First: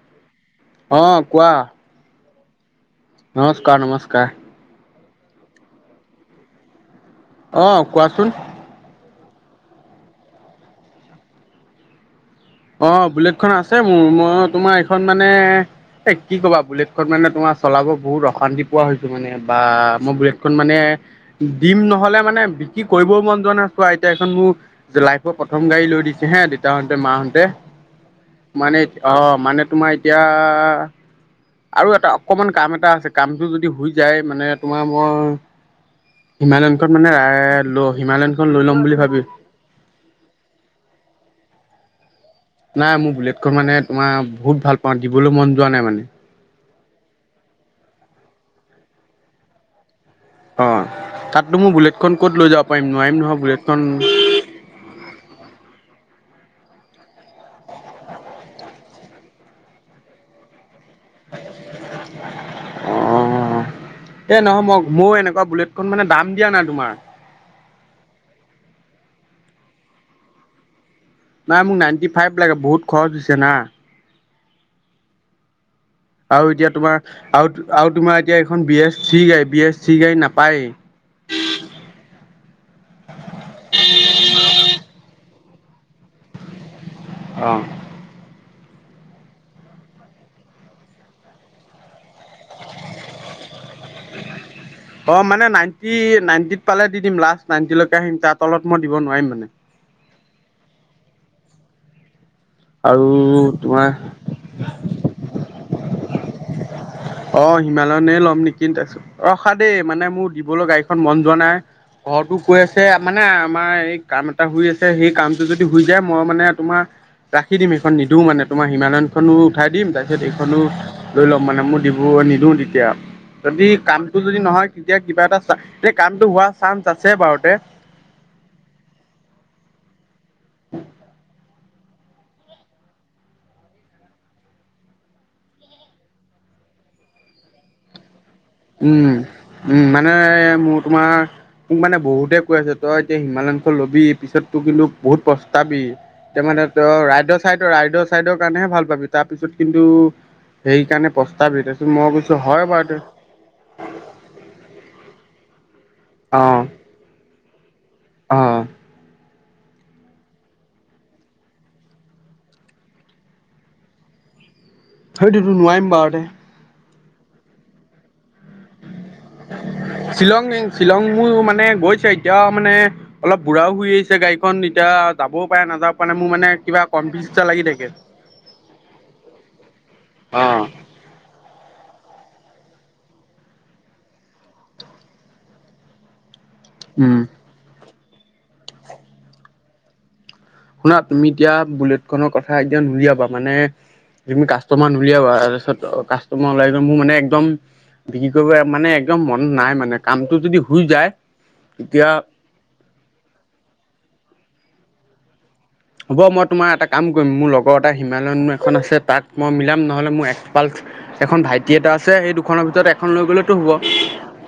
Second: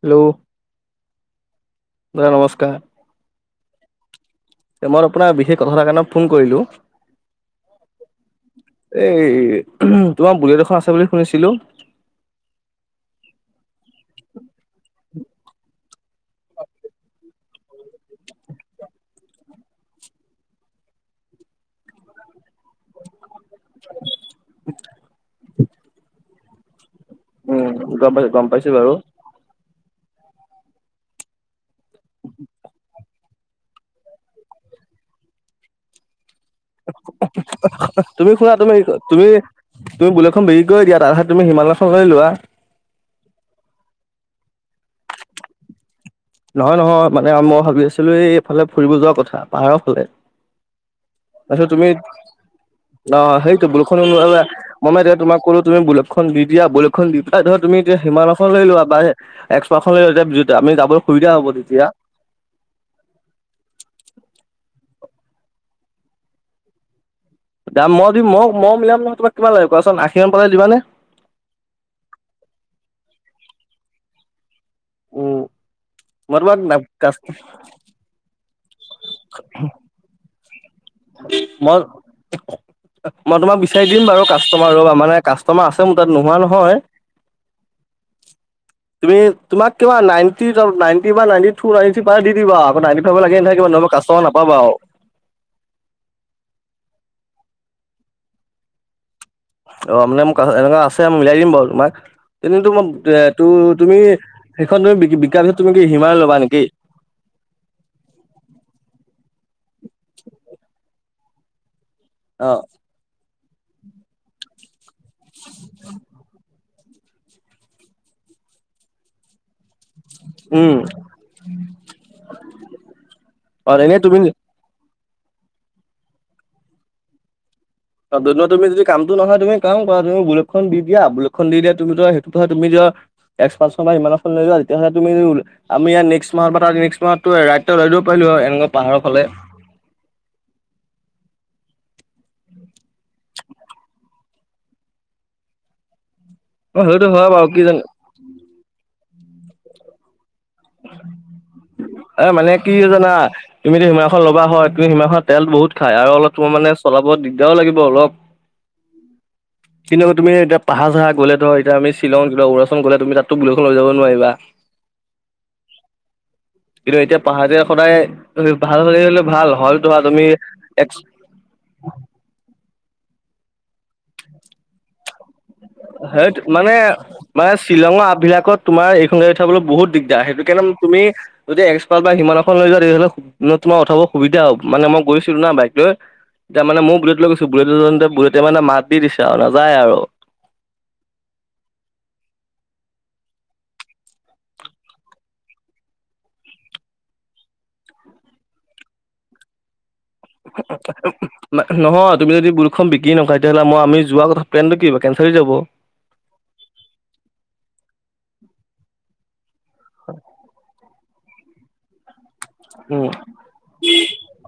Hello অ', কোৱা। নমস্কাৰ। নমস্কাৰ, নমস্কাৰ। মই আপোনাৰ বিশেষ কথাটাৰ কাৰণে ফোন কৰিলোঁ। আহ, কোৱাচোন। এই তোমাৰ বুলট এখন আছে বুলি শুনিছিলো। অ', বুলেটখন আছে মোৰ মই তোমাৰ এইখন মানে এ কি ক'বা বুলেটখন মানে তোমাৰ চলাব বহুত অশান্তি পোৱা হৈছো মানে বা মই বুলেটখনন মানে দিম নহলে মানে বিক্ৰী কৰিবও মন যোৱা না চোৱা এতিয়া এখন মোৰ লাইফৰ প্ৰথম গাড়ী দিছে হে দেতাহতে মাতে উম গম পাইছো গম পাইছো মানে বাৰু অ', মানে তোমাৰ এতিয়া আৰু এটা অকমান কাম এটা আছে কামটো যদি হৈ যায় মানে তোমাৰ মই হিমালয়নখন মানে ল তুমি হিমালয়নখন শুনা লৈ তুমি ল'ম বুলি ভাবি তুমি তুমি বুলেটখন বিএী কৰি দিয়া তাৰাহ তুমি হিমালয় চলৈ লোৱা। নাই মোৰ বুলেটখন মানে তোমাৰ বহুত ভাল পাওঁ দিবলৈ মন যোৱা নাই মানে। নহয় নহয় মানে মই ভাবি আছিলো, এই এইফালে ফুৰিব যোৱাৰ কথা পাহাৰৰ ফালে। অ'। তাততো তাৰপিছত মোৰ তুমি, বুলেটখন ক'ত লৈ যাব পাৰিম নোৱাৰিম নহয় অ' সেইটো বুলেটখন বৰষুণ মমে তেতিয়া তোমাক কোত তুমি বুলকখন দি দিয়া বুলকখন দি পেলাই ধ তুমি এতি সিনাখন লৈ লোৱা বা এক্সপাৰখন লৈতিয়া য আমি যাব সুবিধা হ'ব তেতিয়া। মোৰ এনেকুৱা বুলেটখন মানে দাম দিয়া নাই তোমাৰ দাম মই দিম মই ম মিলাম নয় তোমাক কিবা লাগিব কোৱাচোন আশী মান পালে দিবানে? নাই মোক নাইনটি ফাইভ লাগে বহুত খৰচ হৈছে না। উম। মই আৰু তোমাক এতিয়া তোমাৰ, কাষ্ট আৰু, আৰু তোমাৰ এতিয়া এইখন বি এছ চি গাড়ী বি এছ চি গাড়ী নাপায়েই। মই মই তোমাক বিচাৰি দিম বাৰু কাষ্টমাৰৰ মানে কাষ্টমাৰ আছে মোৰ তাত নোহোৱা নহয়। আহ। [inaudible] তুমি তোমাক কিবা নি বা নি নি প দি দিবা ন ফভ লাগে ন মই কাষ্টমাৰ নাপাবা আৰু। অ' মানে নাইনটি নাইনটিত পালে দিম লাষ্ট নাইণ্টিলৈকে আহিম তাৰ তলত মই দিব নোৱাৰিম মানে। অ' মানে মোক এনেকুৱা আছে মিলাই দিম বাৰু তোমাক। তেনে তোম আৰু এ ত তোমাৰ তুমি, সেইখন তুমি বিকা্ষত তুমি কি হিমাৰে ল'বা নেকি? অ' হিমালয়নে ল'ম নেকি তাৰপিছত, ৰখা দেই মানে মোৰ দিবলৈ গাড়ীখন মন যোৱা নাই। ঘৰৰতো কৈ অ' আছে মানে আমাৰ এই কাম এটা হৈ আছে সেই কামটো যদি শ যায় মই মানে তোমাৰ ৰাখি দিম সেইখন নিদো মানে তোমাৰ হিমালয়নখনো উঠাই দিম তাৰপিছত, এখনও উম, লয় লম ম নিদিওঁ তেতিয়া, যদি অ' এনেই কামটো তুমি যদি নহয় এতিয়া কিবা এটা এয়া কামটো হোৱা চান্স আছে বাৰুতে। তুমি যদি কামটো নহয় তুমি কও বা তুমি বুলেটখন দি দা বুলেটখন দি দিয়া তুমি ধ সেইটো হয় তুমি যোৱা লৈ যোৱা তেতিয়লে তুমি আমি ইয়াৰ মাহ পাৰিলে পাৰিলো আৰু উম, উম মানে মোৰ তোমাৰ মোক মানে বহুতে কৈ আছে তই এতিয়া হিমালয়খন ল'বি পিছত তোৰ কিন্তু বহুত প্ৰস্তাবি। ত মানে অ ত সেইটো হয় ৰাইদেৰ বাৰু কি চাইডৰ জানো ৰাইদৰ চাইডৰ কাৰণেহে ভাল পাবি তাৰপিছত কিন্তু সেইকাৰণে প্ৰস্তাৱ তাৰছোনত মই কৈছোঁ হয় বাৰু দেই। তুমিতো হিমালয়খন ল'বা তুম সিমাখন তেল বুত খ আৰু অলপ অ', তোমাৰানেলাব দিগদাৰও লাগিব। অলপ। অ', কিন্তুৱা তুমি এতিয়া পাহাৰ চাহাৰ গলে ধৰক এতিয়া আমি শ্বিলং ক উৰুৰাচল গ'লে তুমি তাততো বুলেটখন লৈ যাব নোৱাৰিবা। [inaudible] সেইটোতো নোৱাৰিম বাৰুতে কিন্তু এতিয়া পাহাৰীয়া সদায় ভাল হ'লে হ'লে ভাল হয় ধৰা তুমি শ্বিলং এক্স শ্বিলং মো মানে গৈছে এতিয়া মানে অলপ বুঢ়াও হয় আহিছে গাড়ীখন এতিয়া যাব সেই মানে মানে লাগি থাকে। শ্বিলঙৰ আপবিলাকত তোমাৰ এইখন গাড়ী উঠাবলৈ বহুত দিগদাৰ অ', সেইটোকেদম তুমি যদি সিমান এখন লৈ যা তেতিয়াহ'লে তোমাৰ উঠাব সুবিধা হ'ব মানে মই গৈছিলো না বাইক লৈ এতিয়া মানে মোৰ বুললেট উম। লৈ গৈছো বুলট বুললেতে মানে মাত দি দিছে আৰু নাযায় আৰু শুনা তুমি এতিয়া বুলেট খনৰ কথা এতিয়া নলিয়াবা মানে তুমি কাষ্টমাৰ ন উলিয়াবা তাৰপিছত কাষ্টমাৰ ওলাই য মোৰ মানে একদম বিক্ৰী কৰিব মানে একদম মন নাই মানে কামটো যদি হৈ যায় তেতিয়া নহয় তুমি যদি বুলেটখন বিকি নখয় তেতিয়াহ'লে মই আমি যোৱা কথা প্লেন টো কিহব কেনচেল হৈ যাব হ'ব মই তোমাৰ এটা কাম কৰিম মোৰ লগৰ এটা হিমালয়ন এখন আছে তাত মই মিলাম নহ'লে মোৰ এক্ পালচ এখন ভাইটি এটা আছে সেইটো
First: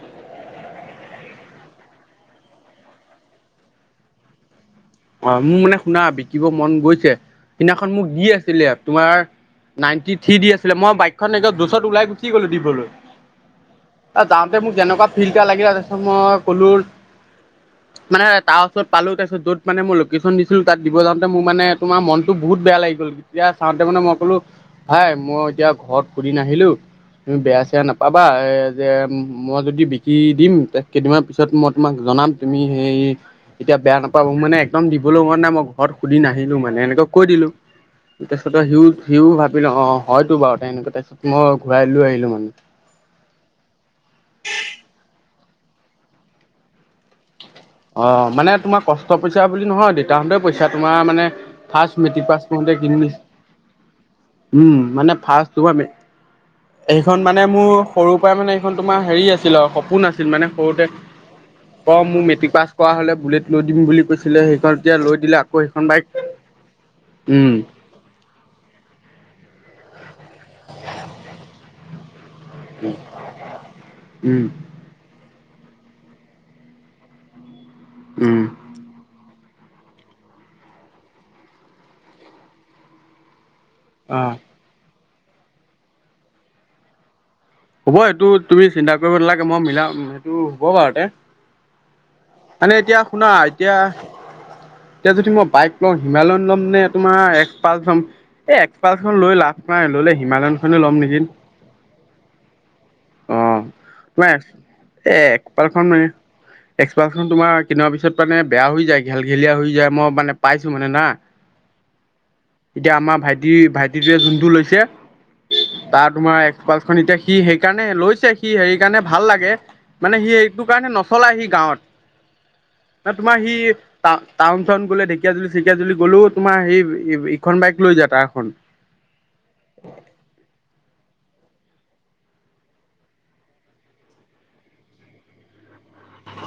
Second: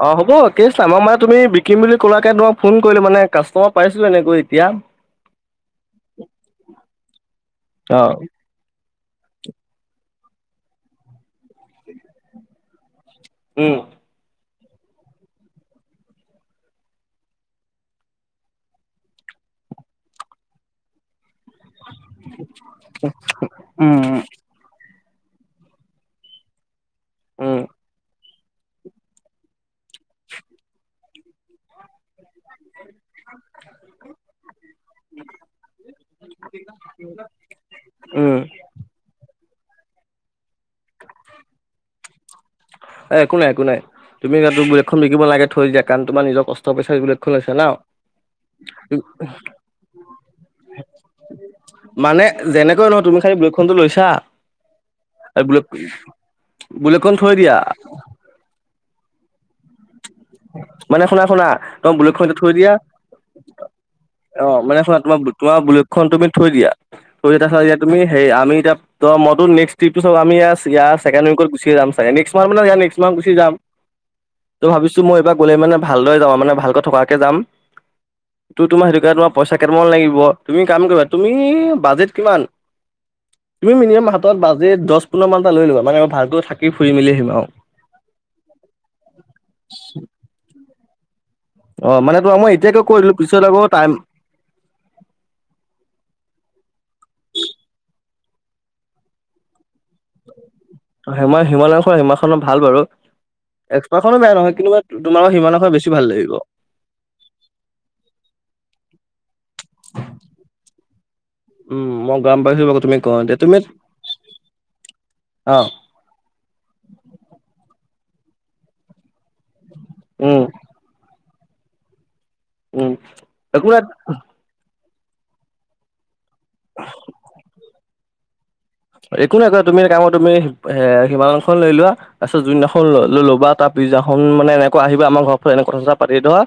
অ' হ'ব কেছ নাই মই মানে তুমি বিকিম বুলি ক'লাকে তোমই ফোন কৰিলোঁ মানে কাষ্টমাৰ পাইছিলো এনেকৈ এতিয়া অ' মোৰ মানে শুনা বিকিব মন গৈছে সিদিনাখন অ মোক য আছিলে তোমাৰ নাইনটি থ্ৰী দি আছিলে মই বাইকখন এ য'চত ওলাই গুচি গলো দিবলৈ উম যাওঁতে মোক যেনেকুৱা ফিল্ এটা লাগিল তাৰছত মই ক'লো মানে তাৰ ওচৰত পালো তাৰপিছত য'ত মানে মই লোকেশ্যন দিছিলো তাত দিব যা মোৰ মানে তোমাৰ মনতো বহুত বেয়া লাগি গলতিয়া চাওঁতে উম মানে মই ক'লো ভাই মই এতিয়া ঘৰত সুুধি নাহিলো তুমি উম বেয়া চেয়া নাপাবা যে মই যদি বিকি দিম কেইদিনমান পিছত মই তোমাক জনাম তুমি সেই এতিয়া বেয়া নাপাব মানে একদম দিবলৈ মন নাই মই ঘৰত সুধি নাহিলো মানে এনেকে কৈ দিলো উম। তাৰপিছত সি ত ভাবি অ' হয়তো বাৰু তেনেকুৱা তাৰপাছত মই ঘূৰাই লৈ আহিলো মানে এ একো নাই একো নাই তুমি বুলেটখন বিকিব নালাগে থৈ দিয়া কাৰণ তোমাৰ নিজৰ কষ্ট পইচা এইবিলাকখন লৈছে ন অ মানে তোমাৰ কষ্ট পইচা বুলি নহয় দেউতাহঁতেও পইচা তোমাৰ মানে ফাৰ্ষ্ট মানে মেট্ৰিক পাছ কৰোঁতে যেনেকৈ কিনি তুমি দিছে, খালি বুলেট খনটো লৈছা উম মানে ফাৰ্ষ্ট তোমাৰ মেট্ৰিক বুলেট খণ মানে মোৰ সৰুৰ পৰাই মানে এইখন তোমাৰ হেৰি আছিল আৰু সপোন আছিল মানে সৰুতে মানে শুনা শুনা তোমাৰ অ' মোৰ বুলেটখন এতিয়া থৈ মেট্ৰিক পাছ দিয়া কৰা হলে বুলেট লৈ দিম বুলি কৈছিলে অ মানে সেইখন এতিয়া লৈ দিলে আকৌ সেইখন বাইক এ উম, এতিয়া তুমি হেৰি আমি এতিয়া ত' মতো নে্কট্ৰিপটো চ আম ই ছেেণ্ড উইকত গুচি মাৰ মান নে্কস মাৰ্থ গুচি যাম উম, ত' ভাবিছো মই এইবাৰ গ'লে মানে ভালদৰে যাম মানে ভালকৈ থকাকে যাম উম, তোৰ তোমাৰ সেইটো কে তোমাৰ পইচা কেইটামান লাগিব তুমি কাম কৰিবা তুমি বাজেট কিমান তুমি মিনিমাম অ'। হাতত বাজেট দহ পোন্ধৰ মানটা লৈ ল'ব মানে ভালকৈ থাকি ফুৰি মেলি আহিম আৰু হ'ব এইটো তুমি চিন্তা কৰিব নালাগে মই মিলাম সেইটো হ'ব বাৰুতে অ মানে তোমাক মই মানে এতিয়াকে কৈ এতিয়া দিলো শুনা পিছত আকৌ এতিয়া টাইম এতিয়া যদি মই বাইক লওঁ হিমালয়ন ল'ম তোমাৰ এক্সাপালচ এই এক্সপালচ লৈ লাভ নাই ললে হিমালয়ন হিমালয়খন হীমাখননৰ ভাল বাৰু অঁ এক্সপাৰ্খনো তোমাৰ বেয়া নহয় কিন্তু তোমাৰ সিমাননাখৰ বেছি ভাল লাগিব এক্সপালচ তোমাৰ কিনাৰ পিছত মানে বেয়া হৈ যায় ঘেল ঘেলীয়া হৈ যায় মই মানে পাইছো মানে না উম মই গম পাইছো বাৰু এতিয়া তুমি আমাৰ কওঁতে তুমি ভাইটিৰ ভাইটিটোৱে যোনটো লৈছে অ তাৰ তোমাৰ একপাল খন এতিয়া সি সেইকাৰণে লৈছে সি সেই কাৰণে ভাল লাগে মানে সি উম এইটো কাৰণে নচলায় সি গাঁৱত। উম ন তোমাৰ একো নাই টা-টাউন গ'লে ঢেকীয়াজুলি-চেকীয়াজুলি গ'লেও তোমাৰ স ইখন বাইক লৈ যা তাৰ খন। একো নাই কয় তুমি কামত তুমি এ সিমান লৈ লোৱা, তাৰ পিছত জুদিনাখন ল'ব তাৰ পিছদিনাখন মানে এনেকুৱা আহিব আমাৰ ঘৰ এনেকুৱ কথা পাতি ধৰা,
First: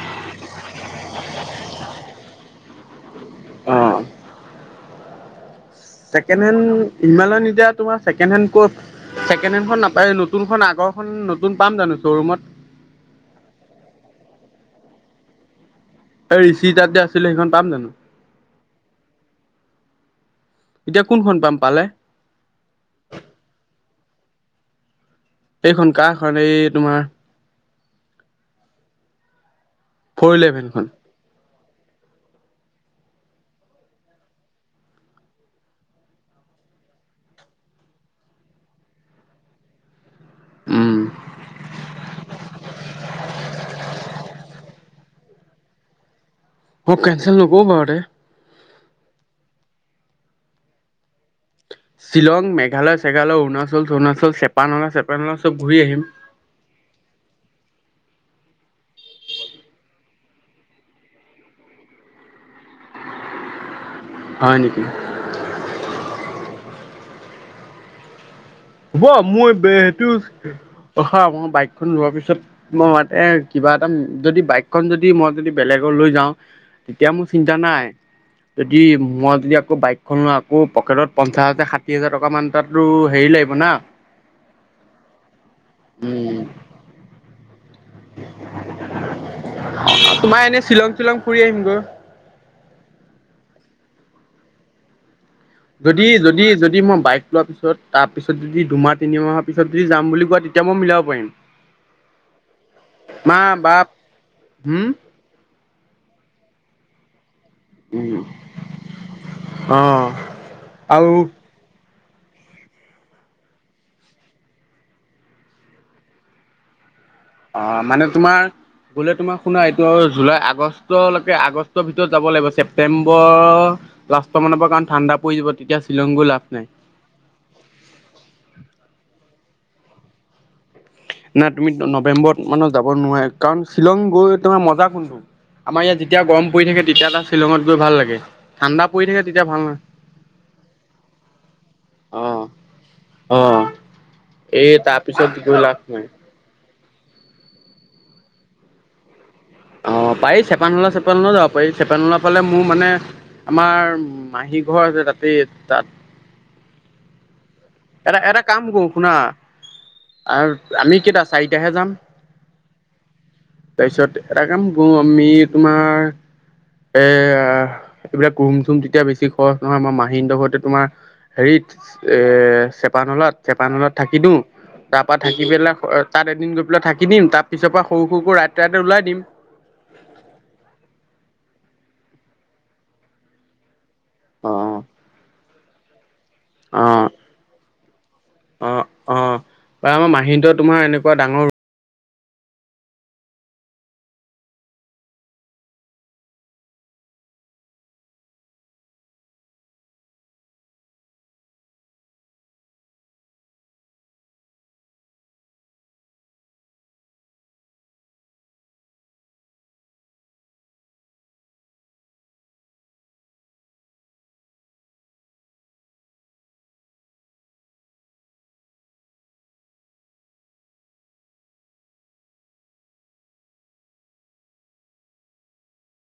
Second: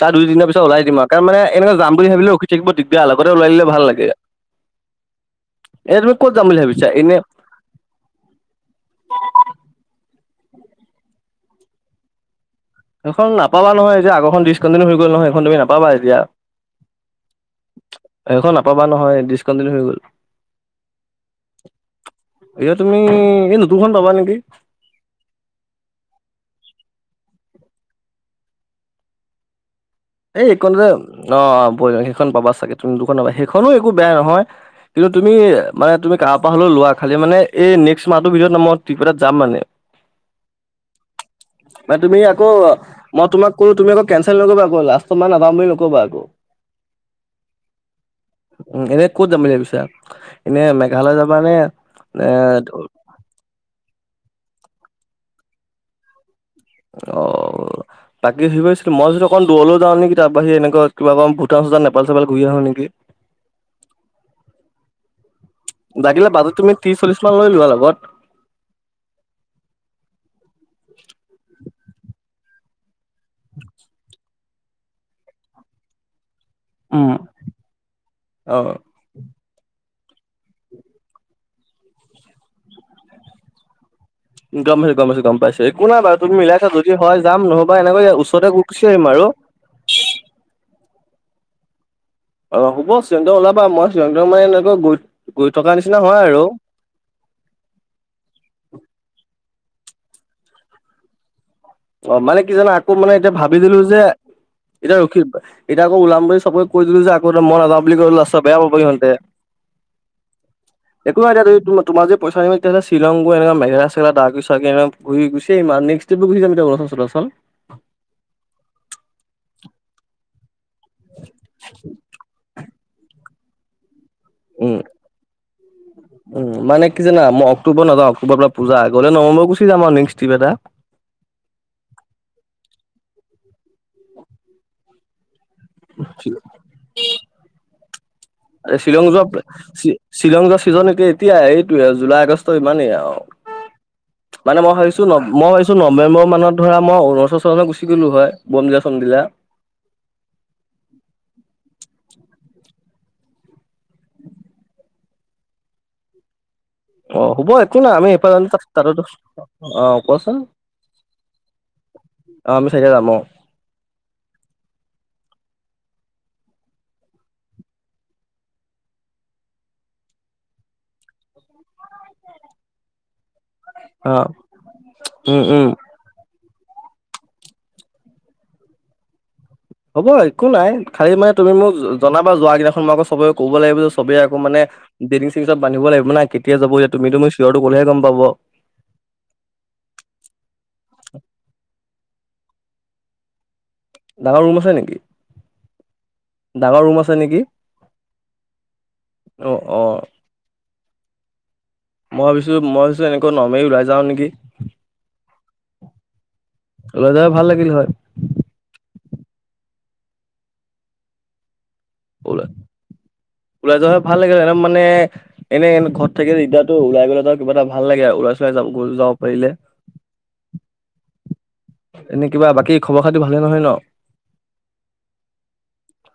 তাৰ দুইদিনৰ পিছত ওলাই দিম আৰু, কাৰণ মানে এনেকা যাম বুলি ভাবিলে ৰখি থাকিব লগতে ওলাই দিলে ভাল অঁ লাগে। এয়া তুমি ক'ত যাম বুলি ভাবি হিমায়ত এতিয়া তোমাৰ ছেকেণ্ড হে ক ছেকেডেখন নাপায় নতুনখন আগৰখন নতুন পাম জানো শ্ব'ৰুমত? সখন নাপাবা নয়, যে আগখনিছ কণ্টিনিউ হৈ গ'ল নহয় ইখন তুমি না এই ঋষিৰ তাত যে আছিলে সেইখন পাম জানো? সেইখন নাপাবা নহয় ডিচকণ্টিনিউ হৈ গ'ল। এতিয়া কোনখন পাম পালে এয়া তুমি এই নতুনখন পাবা নেকি। এইখন কা খন এই তোমাৰ ফ'ৰ এই ইলেভেনখন [unintelligible] সেইখন পাবা চাগে তুমি দুখন পাবা, সেইখনো একো বেয়া নহয় কিন্তু তুমি মানে, তুমি কাৰ পৰা হ'লেও লোৱা খালি মানে এই নেক্স মাহতৰ ভিতৰত মই ত্ৰিপেটাত যাম মানে। উম [inaudible] মান তুমি আকৌ, মই তোমাক কোলো তুমি আকৌ কেনচেল নকৰিবা আকৌ লাষ্ট মই নাযাম বুলি নকবা আকৌ। অ কেনচেল নকৰো বাৰু দে উ এনে ক'ত যাম বুলি ভাবিছা? এনে মেঘালয় যাবা নে শ্বিলং এ মেঘালয়-চেঘালয়, অৰুণাচল-চৰুণাচল, চেপানলা-চেপানলা চব ঘূৰি আহিম। অ। বাকী কি কৈ আছিলো। মই যদি অকণ দূৰলৈ যাওঁ নিকি তাৰ বাহি এনেক কিবা ক ভূটান-চূটান নেপাল-চেপাল ঘূৰি আহো নেকি? হয় নেকি [inaudible] লাগিলে বাটত তুমি ত্ৰিশ চল্লিশ মান লৈ লোৱা লগত। হ'ব মই বে সেইটো হয় মই বাইকখন লোৱাৰ পিছত মই মানে কিবা এটা, যদি বাইকখন যদি মই যদি বেলেগক লৈ যাওঁ তেতিয়া উম। মোৰ চিন্তা নাই। অ', যদি মই আ আকৌ বাইকখন লোৱা, আকৌ পকেটত পঞ্চাশ হাজাৰ ষাঠি হাজাৰ টকা মান তাতো হেৰি লাগিব না। গম পাইছ গম পাইছ গম পাইছ একো নাই বাৰু তুমি উম মিলাইছা যদি হয় যাম ন বা এনেকৈ ওচৰতে গৈ গুচি আহিম আৰু। চিলং ফুৰি আহিম গৈ। অ হ'ব চিলংতে ওলাবা মই চিলং-থিলং মানে এনেকৈ ঘু যদি-যদি-যদি মই বাইক লোৱা পিছত তাৰ পিছত যদি দুমাহ তিনিমাহৰ পিছত যদি যাম বুলি কোৱা তেতিয়া মই মিলাব পাৰিম। অ মানে কি জানো আকৌ মানে এতিয়া মা ভাবি দিলো বাপ যে হম এতিয়া ৰখিল, এতিয়া আকৌ ওলাম বুলি চবে কৈ দিলো যে মই নেযাওঁ বুলি কলে উম লাষ্টত বেয়া পাব সিহঁতে। অ আৰু একো নাই দিয়া তুমি তোমাৰ যদি পইচা নিমিলে তেতিয়াহলে শ্বিলং গৈ এনেকুৱা মেঘালয়-চেঘালয় ডাউকী-চাউকী এনেকে ঘূৰি গুচি আহিম আ, নেক্সত ট্ৰিপটো [unintelligible] অ মানে তোমাৰ গ'লে তোমাৰ শুনা এইটো জুলাই আগষ্ট লৈকে আগষ্টৰ ভিতৰত যাব লাগিব, ছেপ্টেম্বৰ উম গৈ লাভ উম নাই মানে কি জানা মই অক্টোবৰ নাযাওঁ, অক্টোবৰৰ পৰা পূজা আগ নৱেম্বৰ গুচি যাম আৰু নেক্সট ট্ৰিপ এটা। নাই তুমি নৱেম্বৰত মানত যাব নোৱাৰে, কাৰণ শ্বিলং গৈ তোমাৰ মজা কোনটো? আমাৰ ইয়াত যেতিয়া গৰম পৰি থাকে তেতিয়া তাত শ্বিলঙত গৈ ভাল লাগে। ঠাণ্ডা পৰি শ্বিলং থাকে যোৱা, তেতিয়া ভাল নহয় শ্বিলং যোৱা ছিজন এতিয়া এতিয়া এইটোে জুলাই অ আগষ্ট ইমানেই আৰু। অ মানে এই মই ভাবিছো ন তাৰপিছত মই গৈ ভাবিছো লাভ ন নাই নৱেম্বৰ মানত ধৰা মই অৰুণাচল ছৰুনাচল গুচি গলো হয় বমডিলা চমডিলা। অ', পাৰি চেপানলা চেপানলাও যাব পাৰি চেপানলা ফালে মোৰ মানে আমাৰ মাহী ঘৰ আছে তাতেই তাত। অ', হ'ব একো নাই আমি এটা এটা কাম কৰো শুনা [unintelligible] আৰু আমি কেইটা চাৰিটাহে যাম? অ' আমি চাৰিটা যাম অ'। তাৰপিছত এটা কাম কৰো আমি তোমাৰ [inaudible] এ এইবিলাক ৰুম চুম তেতিয়া বেছি খৰচ নহয় আমাৰ মাহীহঁতৰ ঘৰতে তোমাৰ হেৰিত এ চেপানলাত চেপানলাত থাকি অ' দিও তাৰ পৰা উম, থাকি উম। পেলাই তাত এদিন পেলাই থাকি দিম তাৰ পিছৰ পৰা সৰু সৰু কৈ ৰাতি ৰাতি ওলাই দিম। হ'ব একো নাই খালি মানে তুমি মোক জনাবা যোৱা আগদিনাখন মই আকৌ চবে ক'ব লাগিব। চবেই আক মানে অ', বেডিং চেদিং চব বান্ধিব লাগিব না। কেতিয়া যাব এতিয়া অ', তুমিতো মোৰ চিয়ৰটো কলেহে গম পাব। অ', অ বা আমাৰ মাহীটো তোমাৰ এনেকুৱা ডাঙৰ ডাঙৰ ৰুম আছে নেকি ডাঙৰ ৰুম আছে নেকি? অ', অঁ'। মই ভাবিছো মই ভাবিছো এনেকৈ নৰ্মেলি ওলাই যাওঁ নেকি। ওলাই যোৱা হয় ভাল লাগিল হয়। [unintelligible] ওলাই যোৱা হয় ভাল লাগিল হয় একদম মানে এনে এনে ঘৰত থাকিলে দিগদাৰটো ওলাই গলে ধৰ কিবা এটা ভাল লাগে আৰু। ওলাই চোলাই যাব গৈ যাব পাৰিলে। এনে কিবা বাকী খবৰ খাতি ভালেই নহয় ন? [inaudible]